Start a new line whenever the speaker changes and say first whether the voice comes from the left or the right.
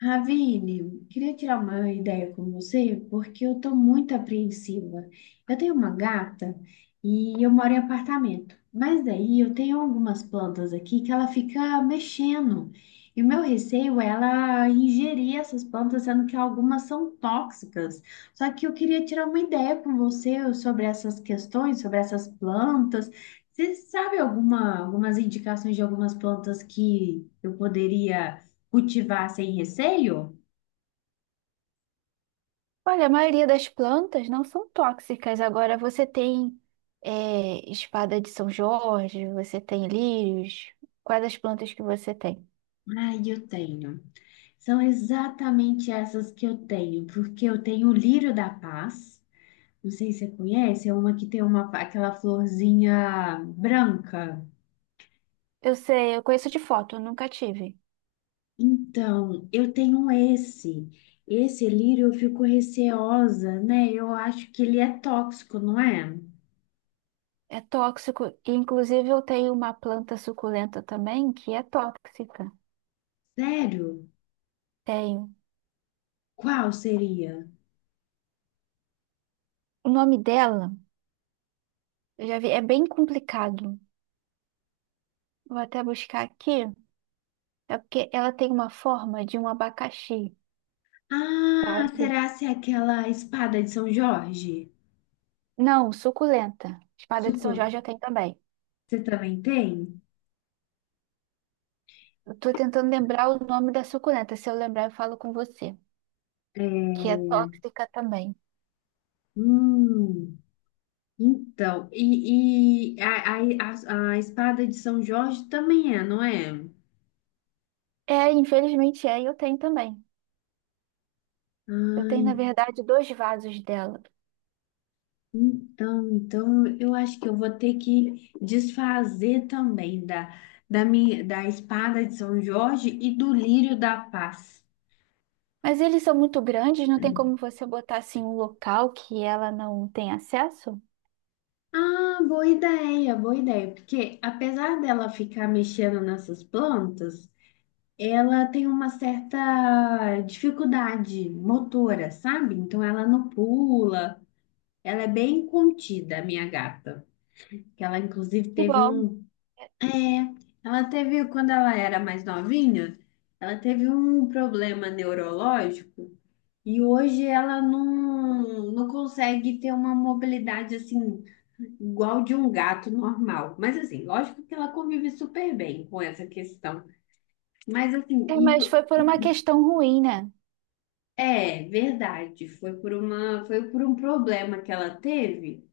left: Ravine, queria tirar uma ideia com você, porque eu estou muito apreensiva. Eu tenho uma gata e eu moro em apartamento, mas daí eu tenho algumas plantas aqui que ela fica mexendo. E o meu receio é ela ingerir essas plantas, sendo que algumas são tóxicas. Só que eu queria tirar uma ideia com você sobre essas questões, sobre essas plantas. Você sabe alguma, algumas indicações de algumas plantas que eu poderia cultivar sem receio?
right: Olha, a maioria das plantas não são tóxicas. Agora você tem espada de São Jorge, você tem lírios. Quais as plantas que você tem?
left: Ai, eu tenho. São exatamente essas que eu tenho, porque eu tenho o lírio da paz. Não sei se você conhece, é uma que tem uma, aquela florzinha branca.
right: Eu sei, eu conheço de foto, eu nunca tive.
left: Então, eu tenho esse. Esse lírio eu fico receosa, né? Eu acho que ele é tóxico, não é?
right: É tóxico. Inclusive, eu tenho uma planta suculenta também que é tóxica.
left: Sério?
right: Tenho.
left: Qual seria?
right: O nome dela, eu já vi, é bem complicado. Vou até buscar aqui. É porque ela tem uma forma de um abacaxi,
left: Ah,
right: sabe?
left: será se é aquela espada de São Jorge?
right: Não, suculenta. Espada de São
left: Suco,
right: Jorge eu tenho também.
left: você também tem?
right: Eu tô tentando lembrar o nome da suculenta. Se eu lembrar, eu falo com você. Que é
left: É,
right: tóxica também.
left: hum, então, a espada de São Jorge também é, não é?
right: É, infelizmente é, e eu tenho também. Eu tenho, na
left: Ai,
right: verdade, dois vasos dela.
left: então, então eu acho que eu vou ter que desfazer também da, da, minha, da espada de São Jorge e do lírio da paz.
right: Mas eles são muito grandes, não tem como você botar assim um local que ela não tem acesso?
left: Ah, boa ideia, porque apesar dela ficar mexendo nessas plantas, ela tem uma certa dificuldade motora, sabe? Então ela não pula, ela é bem contida, a minha gata. Que ela inclusive
right: Que
left: teve
right: bom.
left: um, é, ela teve quando ela era mais novinha, ela teve um problema neurológico e hoje ela não consegue ter uma mobilidade assim igual de um gato normal. Mas assim, lógico que ela convive super bem com essa questão. Mas assim,
right: É,
left: e
right: mas foi por uma questão ruim, né?
left: é, verdade. Foi por uma, foi por um problema que ela teve,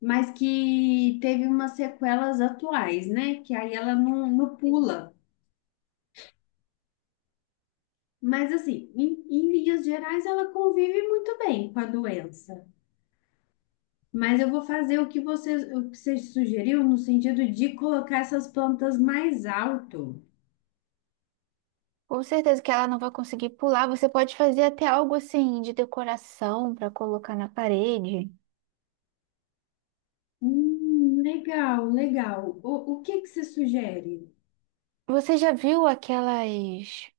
left: mas que teve umas sequelas atuais, né? Que aí ela não, não
right: Sim.
left: pula. Mas assim, em, em linhas gerais, ela convive muito bem com a doença. Mas eu vou fazer o que você sugeriu no sentido de colocar essas plantas mais alto.
right: Com certeza que ela não vai conseguir pular. Você pode fazer até algo assim de decoração para colocar na parede.
left: Legal, legal. O que que você sugere?
right: Você já viu aquelas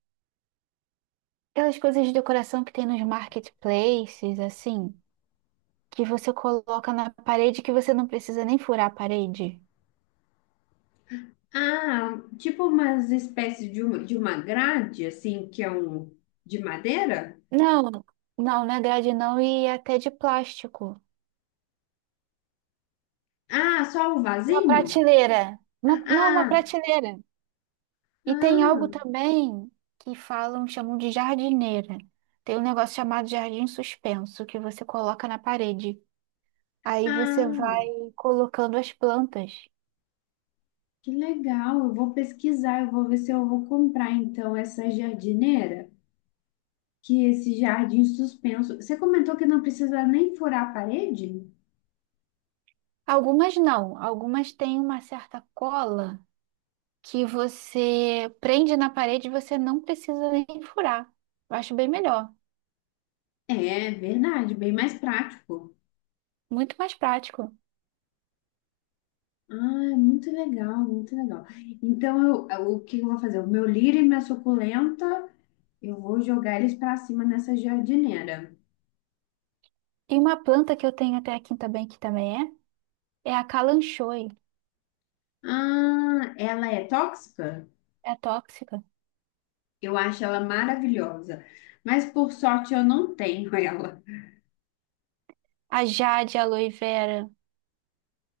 right: Aquelas coisas de decoração que tem nos marketplaces, assim, que você coloca na parede que você não precisa nem furar a parede.
left: Ah, tipo umas espécies de uma grade, assim, que é um de madeira?
right: Não, não, não é grade não, e é até de plástico.
left: Ah, só o
right: Uma
left: vasinho?
right: prateleira. Não, uma
left: Ah,
right: prateleira. E tem algo
left: ah,
right: também que falam, chamam de jardineira. Tem um negócio chamado jardim suspenso que você coloca na parede. Aí você
left: ah,
right: vai colocando as plantas.
left: que legal. Eu vou pesquisar, eu vou ver se eu vou comprar então essa jardineira, que esse jardim suspenso. Você comentou que não precisa nem furar a parede?
right: Algumas não, algumas têm uma certa cola que você prende na parede e você não precisa nem furar. Eu acho bem melhor,
left: É, verdade, bem mais prático.
right: muito mais prático.
left: Ah, é muito legal, muito legal. Então, eu, o que eu vou fazer? O meu lírio e minha suculenta. Eu vou jogar eles pra cima nessa jardineira.
right: E uma planta que eu tenho até aqui também, que também é a calanchoe,
left: Ah, ela é tóxica?
right: é tóxica.
left: Eu acho ela maravilhosa, mas por sorte eu não tenho ela.
right: A jade, a aloe vera.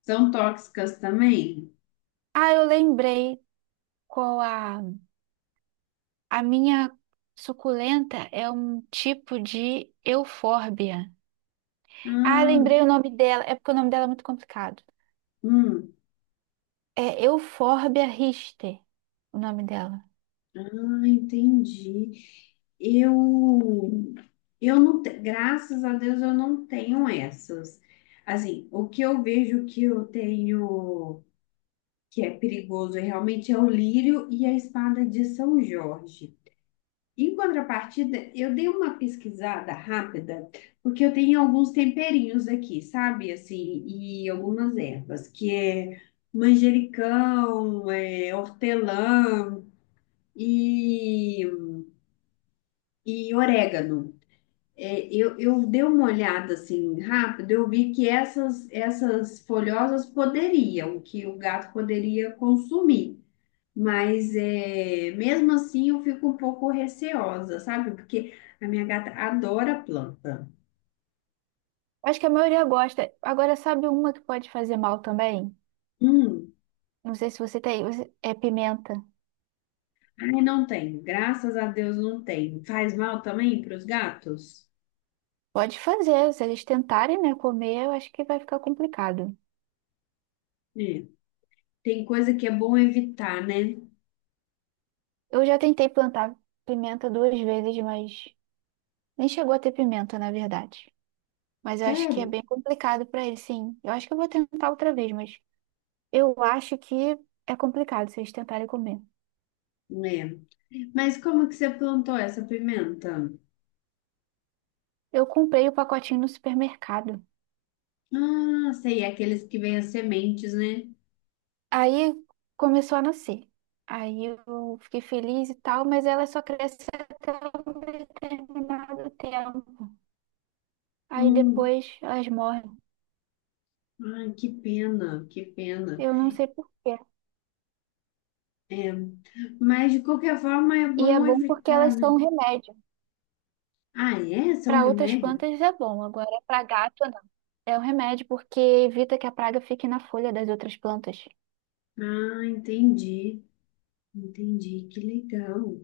left: São tóxicas também?
right: Ah, eu lembrei qual a minha suculenta é um tipo de eufórbia. Ah,
left: Ah,
right: lembrei o nome dela, é porque o nome dela é muito complicado.
left: hum,
right: É Euphorbia rister, o nome dela.
left: ah, entendi. Eu, eu não, te- graças a Deus eu não tenho essas. Assim, o que eu vejo que eu tenho que é perigoso é realmente é o lírio e a espada de São Jorge. Em contrapartida, eu dei uma pesquisada rápida, porque eu tenho alguns temperinhos aqui, sabe? Assim, e algumas ervas, que é manjericão, é, hortelã e, e orégano. É, eu dei uma olhada assim rápido, eu vi que essas, essas folhosas poderiam, que o gato poderia consumir. Mas é, mesmo assim eu fico um pouco receosa, sabe? Porque a minha gata adora planta.
right: Acho que a maioria gosta. Agora, sabe uma que pode fazer mal também?
left: Hum,
right: Não sei se você tem. É pimenta.
left: ai, não tenho. Graças a Deus não tenho. Faz mal também para os gatos?
right: Pode fazer. Se eles tentarem, né, comer, eu acho que vai ficar complicado.
left: É. Tem coisa que é bom evitar, né?
right: Eu já tentei plantar pimenta duas vezes, mas nem chegou a ter pimenta, na verdade. Mas eu acho que é
left: Sério?
right: bem complicado para eles, sim. Eu acho que eu vou tentar outra vez, mas eu acho que é complicado se eles tentarem comer.
left: É. Mas como que você plantou essa pimenta?
right: Eu comprei o pacotinho no supermercado.
left: Ah, sei, é aqueles que vêm as sementes, né?
right: Aí começou a nascer. Aí eu fiquei feliz e tal, mas ela só cresce até um determinado tempo. Aí
left: Hum,
right: depois elas morrem.
left: ai, que pena, que pena.
right: Eu não sei por quê.
left: Mas de qualquer forma é
right: E é
left: bom
right: bom porque elas
left: evitar, né?
right: são um remédio.
left: Ah, é? São
right: Para outras
left: remédios?
right: plantas é bom, agora para gato não. É um remédio porque evita que a praga fique na folha das outras plantas.
left: Ah, entendi, entendi, que legal.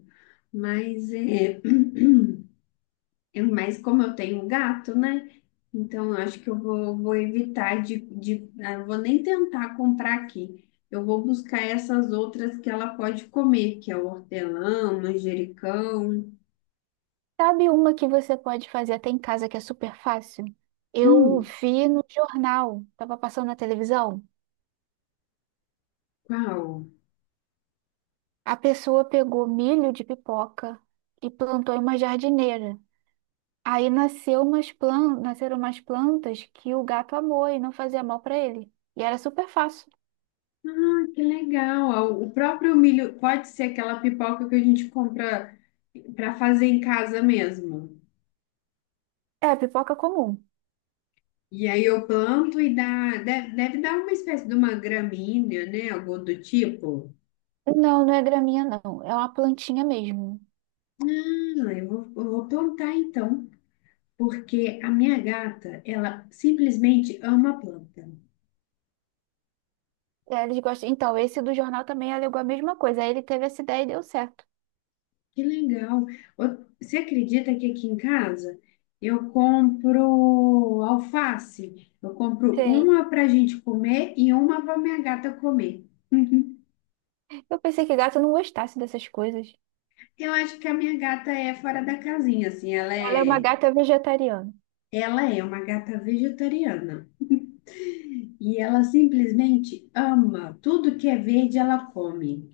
left: Mas é, é mais como eu tenho um gato, né? Então eu acho que eu vou, vou evitar eu vou nem tentar comprar aqui. Eu vou buscar essas outras que ela pode comer, que é o hortelã, o manjericão.
right: Sabe uma que você pode fazer até em casa que é super fácil? Eu
left: Hum,
right: vi no jornal, tava passando na televisão.
left: qual?
right: A pessoa pegou milho de pipoca e plantou em uma jardineira. Aí nasceu nasceram umas plantas que o gato amou e não fazia mal para ele. E era super fácil.
left: Ah, que legal. Ah, o próprio milho pode ser aquela pipoca que a gente compra para fazer em casa mesmo.
right: É, pipoca comum.
left: E aí eu planto e dá, deve, deve dar uma espécie de uma gramínea, né? Algo do tipo.
right: Não é graminha, não. É uma plantinha mesmo.
left: Não, eu vou plantar então, porque a minha gata, ela simplesmente ama planta.
right: É, eles gostam. Então, esse do jornal também alegou a mesma coisa. Aí ele teve essa ideia e deu certo.
left: Que legal. Ô, você acredita que aqui em casa eu compro alface? Eu compro
right: Sei.
left: uma para a gente comer e uma para minha gata comer.
right: Eu pensei que gato não gostasse dessas coisas.
left: Eu acho que a minha gata é fora da casinha, assim,
right: Ela é uma gata vegetariana.
left: ela é uma gata vegetariana. E ela simplesmente ama. Tudo que é verde, ela come.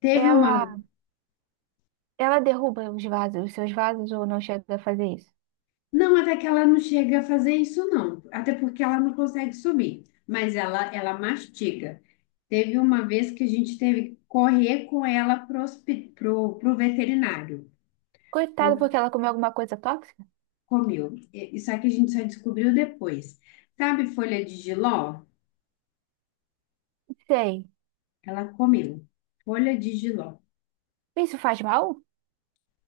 left: Teve uma.
right: Ela, ela derruba os vasos, os seus vasos ou não chega a fazer isso?
left: Não, até que ela não chega a fazer isso, não. Até porque ela não consegue subir. Mas ela mastiga. Teve uma vez que a gente teve que correr com ela pro veterinário.
right: Coitado,
left: Por-
right: porque ela comeu alguma coisa tóxica?
left: comeu. E- isso aqui a gente só descobriu depois. Sabe folha de jiló?
right: Sei.
left: Ela comeu. Folha de jiló.
right: Isso faz mal?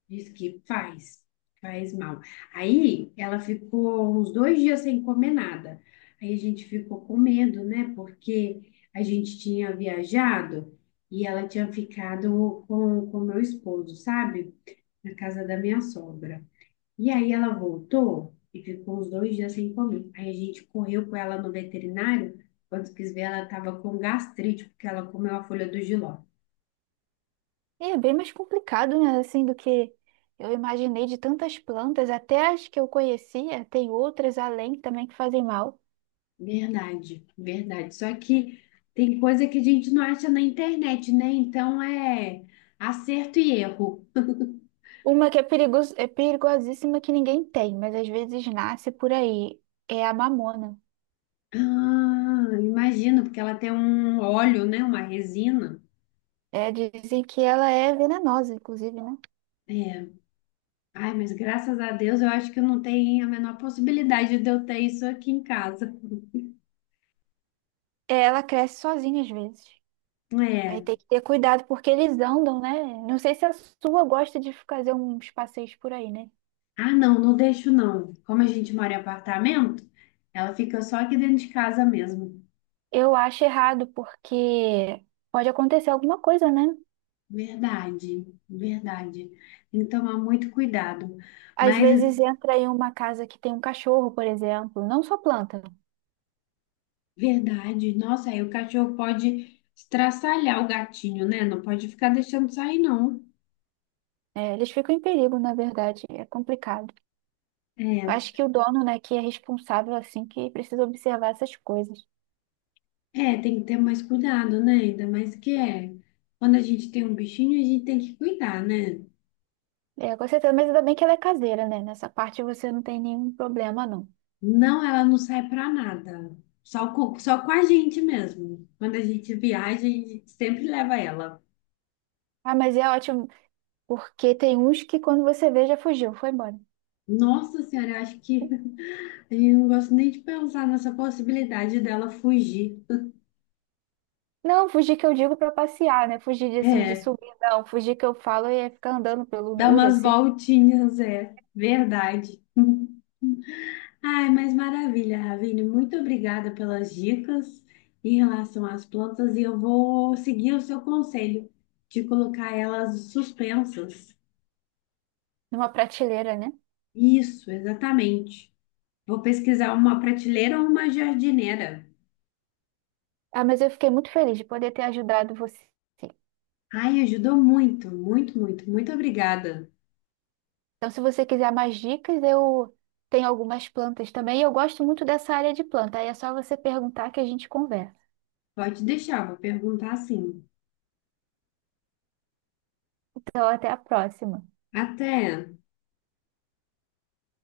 left: Diz que faz, faz mal. Aí ela ficou uns dois dias sem comer nada. Aí a gente ficou com medo, né? Porque a gente tinha viajado e ela tinha ficado com o meu esposo, sabe? Na casa da minha sogra. E aí ela voltou e ficou uns dois dias sem comer. Aí a gente correu com ela no veterinário. Quando quis ver, ela estava com gastrite, porque ela comeu a folha do jiló.
right: É bem mais complicado, né? Assim, do que eu imaginei, de tantas plantas, até as que eu conhecia, tem outras além também que fazem mal.
left: Verdade, verdade. Só que tem coisa que a gente não acha na internet, né? Então é acerto e erro.
right: Uma que é perigoso, é perigosíssima, que ninguém tem, mas às vezes nasce por aí. É a mamona.
left: Ah, imagino, porque ela tem um óleo, né? Uma resina.
right: É, dizem que ela é venenosa, inclusive, né?
left: É. Ai, mas graças a Deus eu acho que não tem a menor possibilidade de eu ter isso aqui em casa.
right: É, ela cresce sozinha às vezes. Aí
left: É.
right: tem que ter cuidado porque eles andam, né? Não sei se a sua gosta de fazer uns passeios por aí, né?
left: Ah, não, não deixo não. Como a gente mora em apartamento, ela fica só aqui dentro de casa mesmo.
right: Eu acho errado porque pode acontecer alguma coisa, né?
left: Verdade, verdade. Tem que tomar muito cuidado.
right: Às
left: Mas
right: vezes entra em uma casa que tem um cachorro, por exemplo, não só planta.
left: verdade. Nossa, aí o cachorro pode estraçalhar o gatinho, né? Não pode ficar deixando sair, não.
right: É, eles ficam em perigo, na verdade, é complicado.
left: É,
right: Acho que o dono, né, que é responsável, assim, que precisa observar essas coisas.
left: é, tem que ter mais cuidado, né? Ainda mais que é. Quando a gente tem um bichinho, a gente tem que cuidar, né?
right: É, com certeza, mas ainda bem que ela é caseira, né? Nessa parte você não tem nenhum problema, não.
left: Não, ela não sai pra nada. Só com a gente mesmo. Quando a gente viaja, a gente sempre leva ela.
right: Ah, mas é ótimo, porque tem uns que quando você vê já fugiu, foi embora.
left: Nossa Senhora, eu acho que a gente não gosta nem de pensar nessa possibilidade dela fugir.
right: Não, fugir que eu digo pra passear, né? Fugir de, assim, de
left: É,
right: subir, não. Fugir que eu falo é ficar andando pelo
left: dar
right: muro,
left: umas
right: assim.
left: voltinhas, é verdade. Ai, mas maravilha, Ravine. Muito obrigada pelas dicas em relação às plantas e eu vou seguir o seu conselho de colocar elas suspensas.
right: Numa prateleira, né?
left: Isso, exatamente. Vou pesquisar uma prateleira ou uma jardineira.
right: Ah, mas eu fiquei muito feliz de poder ter ajudado você.
left: Ai, ajudou muito, muito, muito, muito obrigada.
right: Então, se você quiser mais dicas, eu tenho algumas plantas também. E eu gosto muito dessa área de planta. Aí é só você perguntar que a gente conversa.
left: Pode deixar, vou perguntar sim.
right: Então, até a próxima.
left: Até.